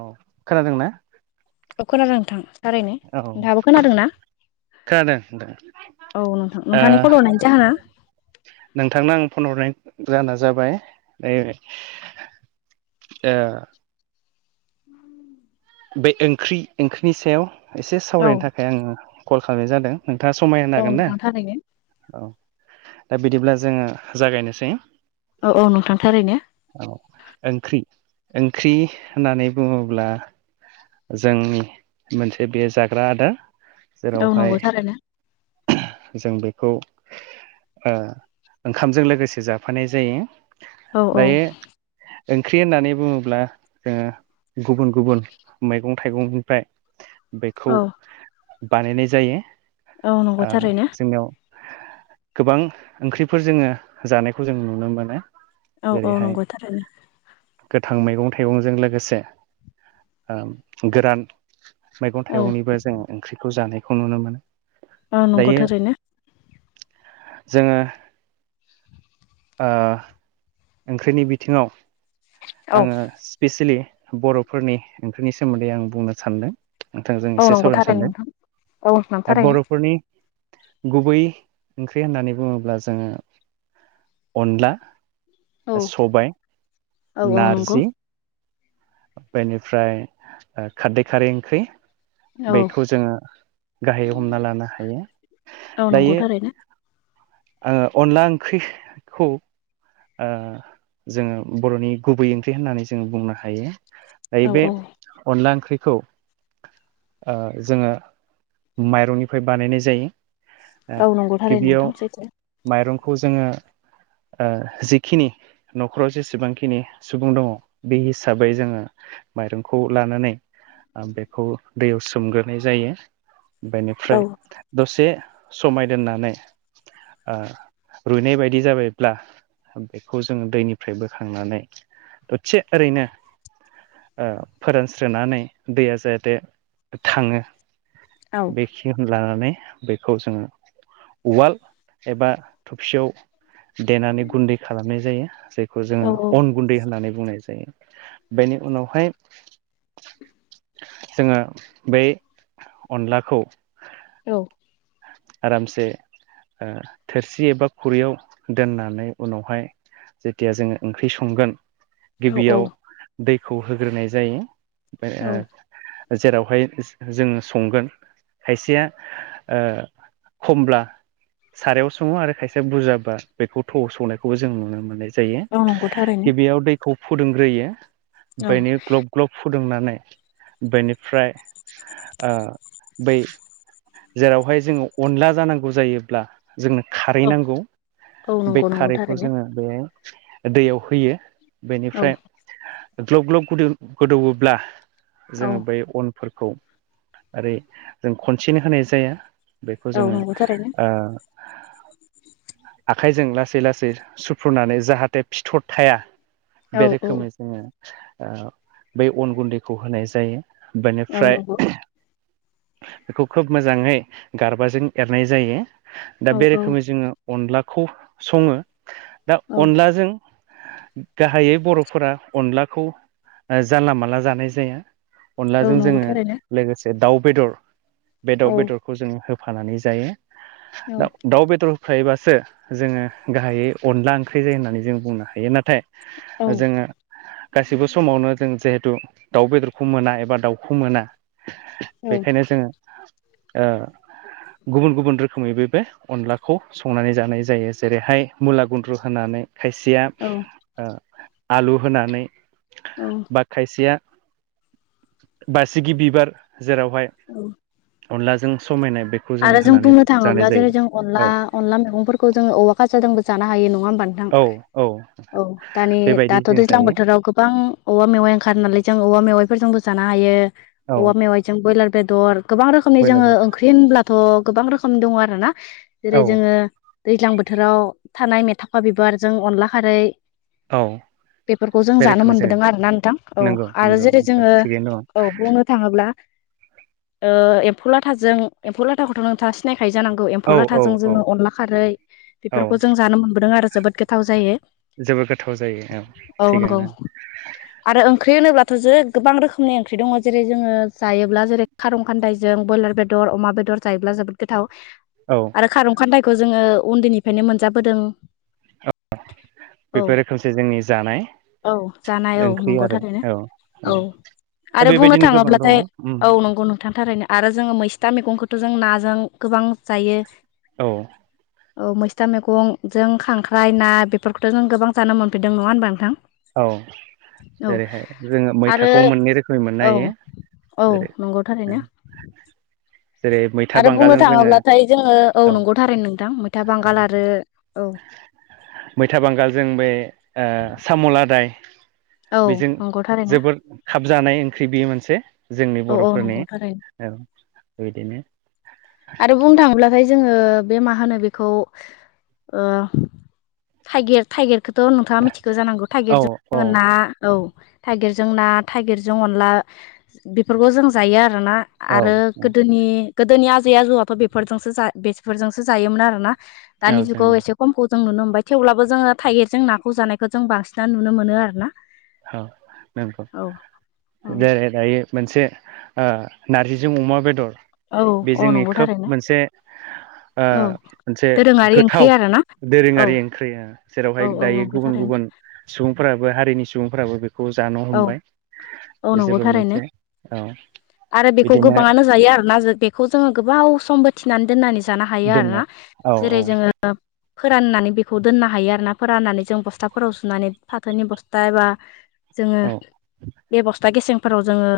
औ खोनादोंना? औ खोनादों नोंथां थारैनो। औ नोंथाबो खोनादों ना? खोनादों नोंथां औ नोंथां नोंथांनि कल ओ हरनायनि जाहोना नोंथांनो आं फन हरनाय जा जाबाय नै ए बे ओंख्रि ओंख्रिनि सायाव एसे औ सावरायनो थाखाय आंङो कल खालामनाय जादों। नोंथांङा समाय होनो औ हागोन ना? नोंथां थारैनो औ दा बिदिब्ला जोंङो जागायनोसै। औ औ नोंथां थारैनो औ ओंख्रि ओंख्रि होननानै बुंङोब्ला जोंनि मोनसे बे जाग्रा आदा औ नंगौ जेरावहाय थारैनो जों बेखौ ओ ओंखामजों लोगोसे जाफानाय जायो। औ औ दायो ओंख्रि होननानै बुंङोब्ला जोंङो गुबुन गुबुन मैगं थाइगंनिफ्राय बेखौ औ बानायनाय जायो। औ नंगौ ओ थारैनो जोंनियाव गोबां ओंख्रिफोर जों। ङो जानायखौ जों नुनो मोनो औ औ जेरैहाय नंगौ थारैनो गोथां मैगं थाइगंजों लोगोसे गोरान मैगं औ थाइगंनिबो जों ओंख्रिखौ जानायखौ नुनो मोनो। औ नंगौ थारैनो। जोंङो ओंख्रिनि बिथिङाव औ आंङो स्पेसियेलि बर'फोरनि ओंख्रिनि सोमोन्दै आं बुंनो सानदों। नोंथांजों औ एसे नंगौ सावरायनो थारैनो सानदों नोंथां औ नोंथां दा थारैनो बर'फोरनि गुबै ओंख्रि होननानै बुङोब्ला जोंङो अनला औ सबाय औ औ नंगौ नारजि बेनिफ्राय खारदै खारै ओंख्रि औ बैखौ जोङो गाहाय हमना लानो हायो औ नंगौ दायो थारैनो ओ आङो अनला ओंख्रिखौ ओ जोङो बर'नि गुबै ओंख्रि होननानै जोङो बुंनो हायो दायो औ बे औ अनला ओंख्रिखौ ओ जोङो माइरंनिफ्राय बानायनाय जायो ओ औ नंगौ थारैनो गिबियाव नोंथां सैथो माइरंखौ जोङो ओ जिखिनि न'खराव जेसेबांखिनि सुबुं दङ' बे हिसाब बै जोङो माइरंखौ लानानै बेखौ दैयाव सोमग्रोनाय जायो औ बेनिफ्राय दसे समाय दोननानै ओ रुइनाय बायदि जाबायब्ला बेखौ जोङो दैनिफ्राय बोखांनानै दसे ओरैनो ओ फोरानस्रोनानै दैया जाहाथे थाङो औ बेखि लानानै बेखौ जोङो उवाल एबा थफसियाव देनानै गुन्दै खालामनाय जायो खौ औ औ जोङो अन गुन्दै होननानै बुंनाय जायो बेनि उनावहाय जोङो बै अनलाखौ औ आरामसे थोरसि एबा खुरैयाव दोननानै उनावहाय जेतिया जोङो ओंख्रि संगोन औ गिबियाव दैखौ होग्रोनाय जायो बे औ ओ जेरावहाय जोङो संगोन खायसेया ओ खमब्ला सारायाव सङो आरो खायसेया बुरजाबा बेखौ थ'आव सौनायखौबो जों नुनो मोननाय जायो औ नंगौ थारैनो गिबियाव दैखौ फुदुंग्रोयो औ बेनो ग्लब ग्लब फुदुंनानै बेनिफ्राय ओ बै जेरावहाय जोङो अनला जानांगौ जायोब्ला जोंनो खारै औ नांगौ औ बे नंगौ नंगौ खारैखौ थारैनो जोङो बे दैयाव होयो औ बेनिफ्राय ग्लब ग्लब गोदौ गोदौब्ला औ जोङो बै अन फोरखौ ओरै जों खनसेनो होनाय जाया बेखौ औ जोङो नंगौ थारैनो ओ आखाइजों लासै लासै सुफ्रुनानै जाहाथे फिथर थाया औ बे औ रोखोमै जोङो ओ बै अन गुन्दैखौ होनाय जायो औ बेनिफ्राय नंगौ बेखौ खोब मोजाङै गारबाजों एरनाय जायो दा औ बे औ रोखोमै जोङो अनलाखौ सङो दा औ अनलाजों गाहायै बर'फोरा अनलाखौ जानला मानला जानाय जाया औ अनलाजों नंगौ जोङो थारैनो लोगोसे दाउ बेदर बे औ दाउ बेदरखौ जोङो हो फानानै जायो औ दा दाउ बेदर फ्रायबासो जोङो गाहायै अनला ओंख्रि जायो होननानै जों बुंनो हायो नाथाय औ जोङो गासिबो समावनो जों जिहेथु दाउ बेदरखौ मोना एबा दाउखौ मोना औ बेखायनो जोङो ओ गुबुन गुबुन रोखोमै बे बे अनला खौ संनानै जानाय जायो जेरैहाय मुला गुन्द्रु होनानै खायसेया औ ओ आलु होनानै औ बा खायसेया बासिगि बिबार जेरावहाय औ अनलाजों समायनाय बे आरो जों बुंनो थाङोब्ला जेरै जों अनला औ अनला मैगंफोरखौ जों औवा खाजाजोंबो जानो हायो नङा होमबानोथाङ औ औ औ दानि बेबायदि दाथ' जों दैज्लां जायो बोथोराव गोबां औवा मेवाइ ओंखार नालाय जों औवा मेवाइफोरजोंबो जानो हायो औ औवा मेवाइ जों बयलार बेदर गोबां रोखोमनि जोङो बयलारबो ओंख्रि होनब्लाथ' गोबां रोखोमनि दङ आरो ना जेरै औ जोङो दैज्लां बोथोराव थानाय मेथाफा बिबारजों अनला खारै औ बेफोरखौ जों बे जानो रोखोमै जोङो मोनबोदों आरोना नोंथां औ नंगौ आरो नंगौ जेरै नोंथां जोङो थिगैनो दङ औ बुंनो थाङोब्ला ओ एम्फौ लाथाजों एमफौ लाथाखौथ' नों सिनायखायो जानांगौ औ एम्फौ औ लाथाजों औ जोङो अनला खारै औ बेफोरखौ जों जानो मोनबोदों आरो जोबोद गोथा गोथाव जायो जोबोद गोथाव जायो औ थिगानो आरो ओंख्रि होनोब्लाथ' जे गोबां रोखोमनि ओंख्रि दङ जेरै जोङो जायोब्ला जेरै खार खान्दायजों बयलार बेदर अमा बेदर जायोब्ला जोबोद गोथाव औ आरो खारं खान्दाइखौ जोङो उन्दैनिफ्रायनो मोनजाबोदों औ औ बेफोर रोखोमसे जोंनि जानाय औ जानाय औ ओंख्रि नंगौ आरो थारैनो औ औ दा आरो बुंनो बेबायदिनो गोबां दङ थाङोब्लाथाय उम औ नंगौ नोंथांनि थाखायारैनो आरो जोङो मैस्था मैगंखौथ' जों ना जों गोबां जायो औ औ मैस्था मैगं जों खांख्राइ ना बेफोरखौथ' जों गोबां जानो मोनफिनदों नङा होनबा नोंथां औ औ जेरैहाय जोङो आरो मैथाखौ मोननै रोखोमै मोननो औ हायो औ जेरै नंगौ थारैनो जेरै मैथा आरो बुंनो बांगालजों जोङो थाङोब्लाथाय जोङो औ नंगौथारै नोंथां मैथा बांगाल आरो औ मैथा बांगालजों बे ओ साम'लादाय औ बेजों नंगौ थारैनो जोबद खाब जानाय ओंख्रि बियो मोनसे जोंनि औ औ बर'फोरनि नंगौ थारैनो औ बिदिनो आरो बुंनो थाङोब्लाथाय जोङो बे मा होनो बेखौ ओ थाइगिर थाइगिरखौथ' नोंथाङा मिथिगौ जानांगौ औ थाइगेरजों औ जोङो ना औ थाइगिरजों ना थाइगिरजों अनला बेफोरखौ जों जायो आरोना औ आरो गोदोनि गोदोनि आजै आजौवो बेफोरजोंसो बेफोरजोंसो जायोमोन आरोना दानि जुवा जोंनि एसे खमखौ जों नुनो मोनबाय थेवब्लाबो जोङो थाइगिरजों नाखौ जानायखौ जों बांसिन नुनो मोनो आरो ना औ नंगौ औ बे दायो मोनसे ओ नारजिजों अमा बेदर औ बे औ जोंनि नंगौ खोब थारैनो मोनसे ओ औ मोनसे दोरोङारि ओंख्रि गोथाव आरोना औ दोरोङारि ओंख्रि आ औ जेरावहाय औ दायो नंगौ गुबुन थारैनो गुबुन सुबुंफोराबो हारिनि सुबुंफोराबो बेखौ जानो औ हमबाय औ बे नंगौ जोबोर थारैनो मोनसे औ आरो बेखौ बिदिनो गोबाङानो जायो आरोना बेखौ जोङो गोबाव सम बो थिनानै दोननानै जानो हायो दोननो आरोना औ जेरै औ जोङो फोराननानै बेखौ दोननो हायो आरोना फोराननानै जों बस्थाफोराव सुनानै फाथोनि बस्था एबा जोङो औ बेबस्था गेसें फोराव जोङो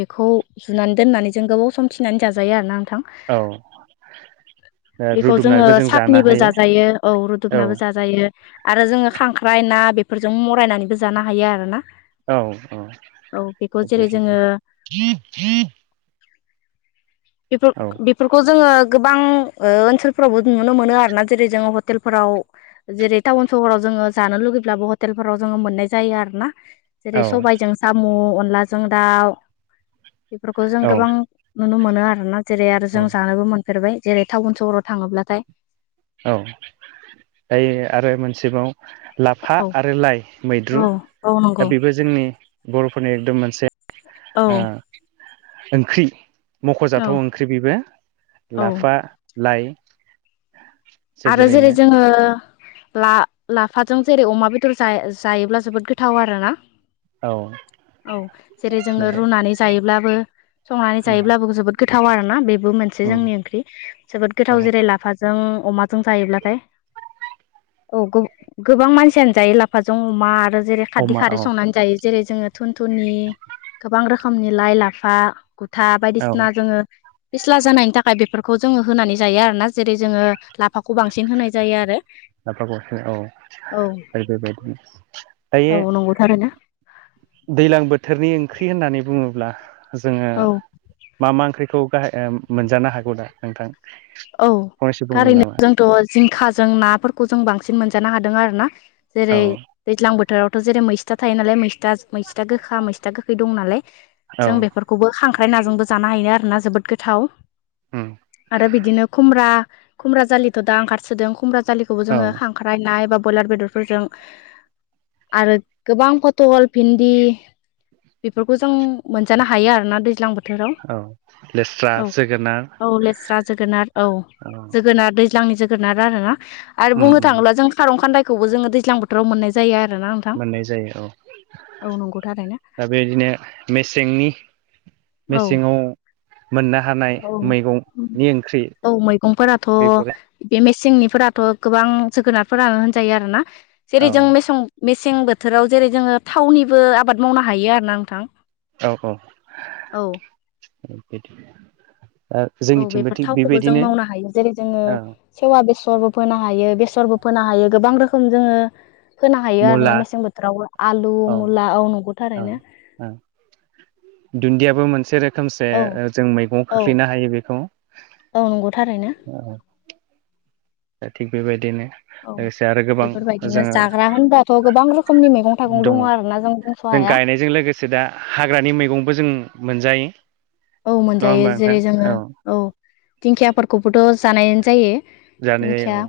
बेखौ जुनानै दोननानै जों गोबाव सम थिनानै जाजायो आरोना नोंथां। औ। बेखौ जोङो रुदुमनानैबो जों जानो साखनिबो हायो जाजायो औ औ रुदुमनाबो जाजायो। आरो जोङो खांख्राइ ना बेफोरजों मरायनानैबो जानो हायो आरोना। औ औ। औ बेखौ जेरै जोङो बिफो औ बिब [inaudible] फोरखौ जोङो गोबां ओ ओनसोलफोरावबो नुनो मोनो आरोना जेरै जोङो हटेलफोराव जेरै टाउन सहराव जोङो जानो लुुबैब्लाबो हटेलफोराव जोङो मोननाय जायो आरो ना। औ जेरै सबायाइजों साम' अनलाजों दाउ बेफोरखौ जों औ गोबां नुनो मोनो आरोना जेरै आरो जों जा नोबो मोनफेरबाय जेरै टाउन सहराव थाङोब्लाथाय औ दायो आरो मोनसेबाव लाफा औ आरो लाइ औ मैद्रु औ नंगौ दा बेबो जोंनि बर'फोरनि एकदुम मोनसे औ आ ओंख्रि औ मख'जाथाव ओंख्रि बेबो औ लाफा लाइ आरो जेरै जोबोरैनो जोङो ला लाफाजों जेरै अमा बेदर जाय-जायोब्ला जोबोद गोथाव आरो ना। औ औ जेरै जोङो दे रुनानै जायोब्लाबो संनानै जायोब्लाबो जोबोद गोथाव आरोना बेबो मोनसे उम जोंनि ओंख्रि जोबोद गोथाव औ जेरै लाफा जों अमाजों जायोब्लाथाय औ गु गोबां मानसियानो जायो लाफाजों अमा आरो जेरै खारदै अमा खारै औ संनानै जायो जेरै जोङो थुन थुनुनि गोबां रोखोमनि लाइ लाफा था औ बायदिसिना जोङो फिस्ला जानायनि थाखाय बेफोरखौ जोङो होनानै जायो आरोना जेरै जोङो लाफाखौ बांसिन होनाय जायो आरो। लाफा ग'से औ औ [inaudible] औ नंगौ थ'आरोना। दैलां बोथोरनि ओंख्रि होननानै बुङोब्ला जोङो औ मा मा ओंख्रिखौ गाहाय मोनजानो हागौ दा नोंथां? औ फंनैसो बुंगोन खारैनो नामा जोंथ' जिंखाजों नाफोरखौ जों बांसिन मोनजानो हादों आरो ना। औ जेरै दैज्लां बो थोरावथ' जेरै मैस्था थायो नालाय मैस्था मैस्था गोखा मैस्था गोखै दं नालाय औ जों बेफोर खौबो खांख्राय नाजोंबो जानो हायोनो आरोना जोबोद गोथाव। उम आरो बिदिनो खुमब्रा खुमब्रा जालिथ' दा ओंखारसोदों खुमब्रा जालिखौबो औ जोङो हां ख्रायनाय बा ब्रयलार बेदरफोरजों आरो गोबां फट'ल भिन्दि बेफोरखौ जों मोनजानो हायो आरोना दैज्लां बो थोराव औ लेस्रा औ जोगोनार औ लेस्रा जोगोनाद औ जोगोनाद दैज्लांनि जोगोनार आरोना आरो उम बुंनो उम थाङोब्ला जों खारं खान्दायखौबो जोङो दैज्लां बोथाव मोननाय जायो आरोना नोंथां मोननाय जायो। औ औ नंगौ थारैनो दा बेबायदिनो मेसेंनि औ मेसेङाव मोननो हानाय औ मैगंनि ओंख्रि औ मैगंफोराथ' बेफोरो बे मेसेंनिफोराथ' गोबां जोगोनारफोरानो होनजायो आरोना औ जेरै जों मेसें मेसें बोथोराव जेरै जोङो थावनिबो आबाद मावनो हायो आरो ना नोंथां। औ औ बिदि औ जोंनिथिंबो बेफोर थिग थावखौबो जों बेबायदिनो मावनो हायो जेरै जोङो औ सेवा बेसरबो फोनो हायो बेसरबो फोनो हायो गोबां रोखोम जोङो फोनो हायो आरोना मुला मेसें बोथोराव आलु मुला औ नंगौथारैनो। ओ दुन्दियाबो मोनसे रो रोखोमसे औ जों मैगंआव औ खोख्लैनो हायो बेखौ औ नंगौ थारैनो दा थिग बेबायदिनो औ लोगोसे आरो गोबां बेफोरबायदिनो जोङो जाग्रा होनबाथ' गोबां रोखोमनि मैगं थाइगं दङ आरो ना जों बुंस' हाया गायनायजों लोगोसे दा हाग्रानि मैगंबो जों मोनजायो औ नङा मोनजायो होमबा जेरै नोंथां जोङो औ दिंखियाफोरखौबोथ' जानायानो जायो जानाय दिंखिया जायो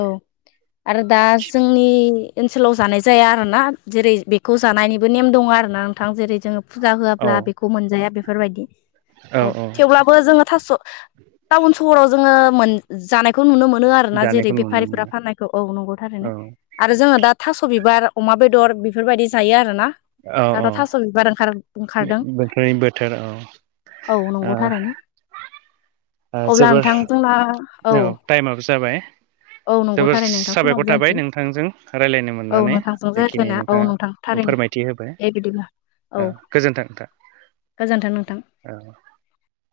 औ आरो दा जोंनि ओनसोलाव जानाय जाया आरोना जेरै बेखौ जानायनिबो नेम दङ आरोना नोंथां जेरै जोङो फुजा औ होआब्ला बेखौ मोनजाया बेफोरबायदि औ थेवब्लाबो जोङो थास' टाउन सहराव जोङो मोन जानायखौ नुनो मोनो आरो ना जेरै जानायखौ नुनो बेफारिफोरा मोनो फाननायखौ औ नंगौथारैनो औ आरो जोङो दा थास' बिबार अमा बेदर बेफोरबायदि जायो आरोना। दाथ' थास' बिबार ओंखार ओंखारदों। ओमफ्राय बो थोर औ नंगौथारैनो ओ अब्ला जोबोर नोंथां जोंना औ टाइमाबो जाबाय। औ नंगौ जोबोर थारैनो नोंथां साबायखर समाबो थाबाय जानोसै नोंथांजों राय्लायनो औ मोननानै नोंथांजों जेखिनि रायज्लायना औ नोंथाङा नोंथां थारैनो देबिदिब्ला औ गोजोन्थों नोंथां। गोजोन्थों नोंथां। औ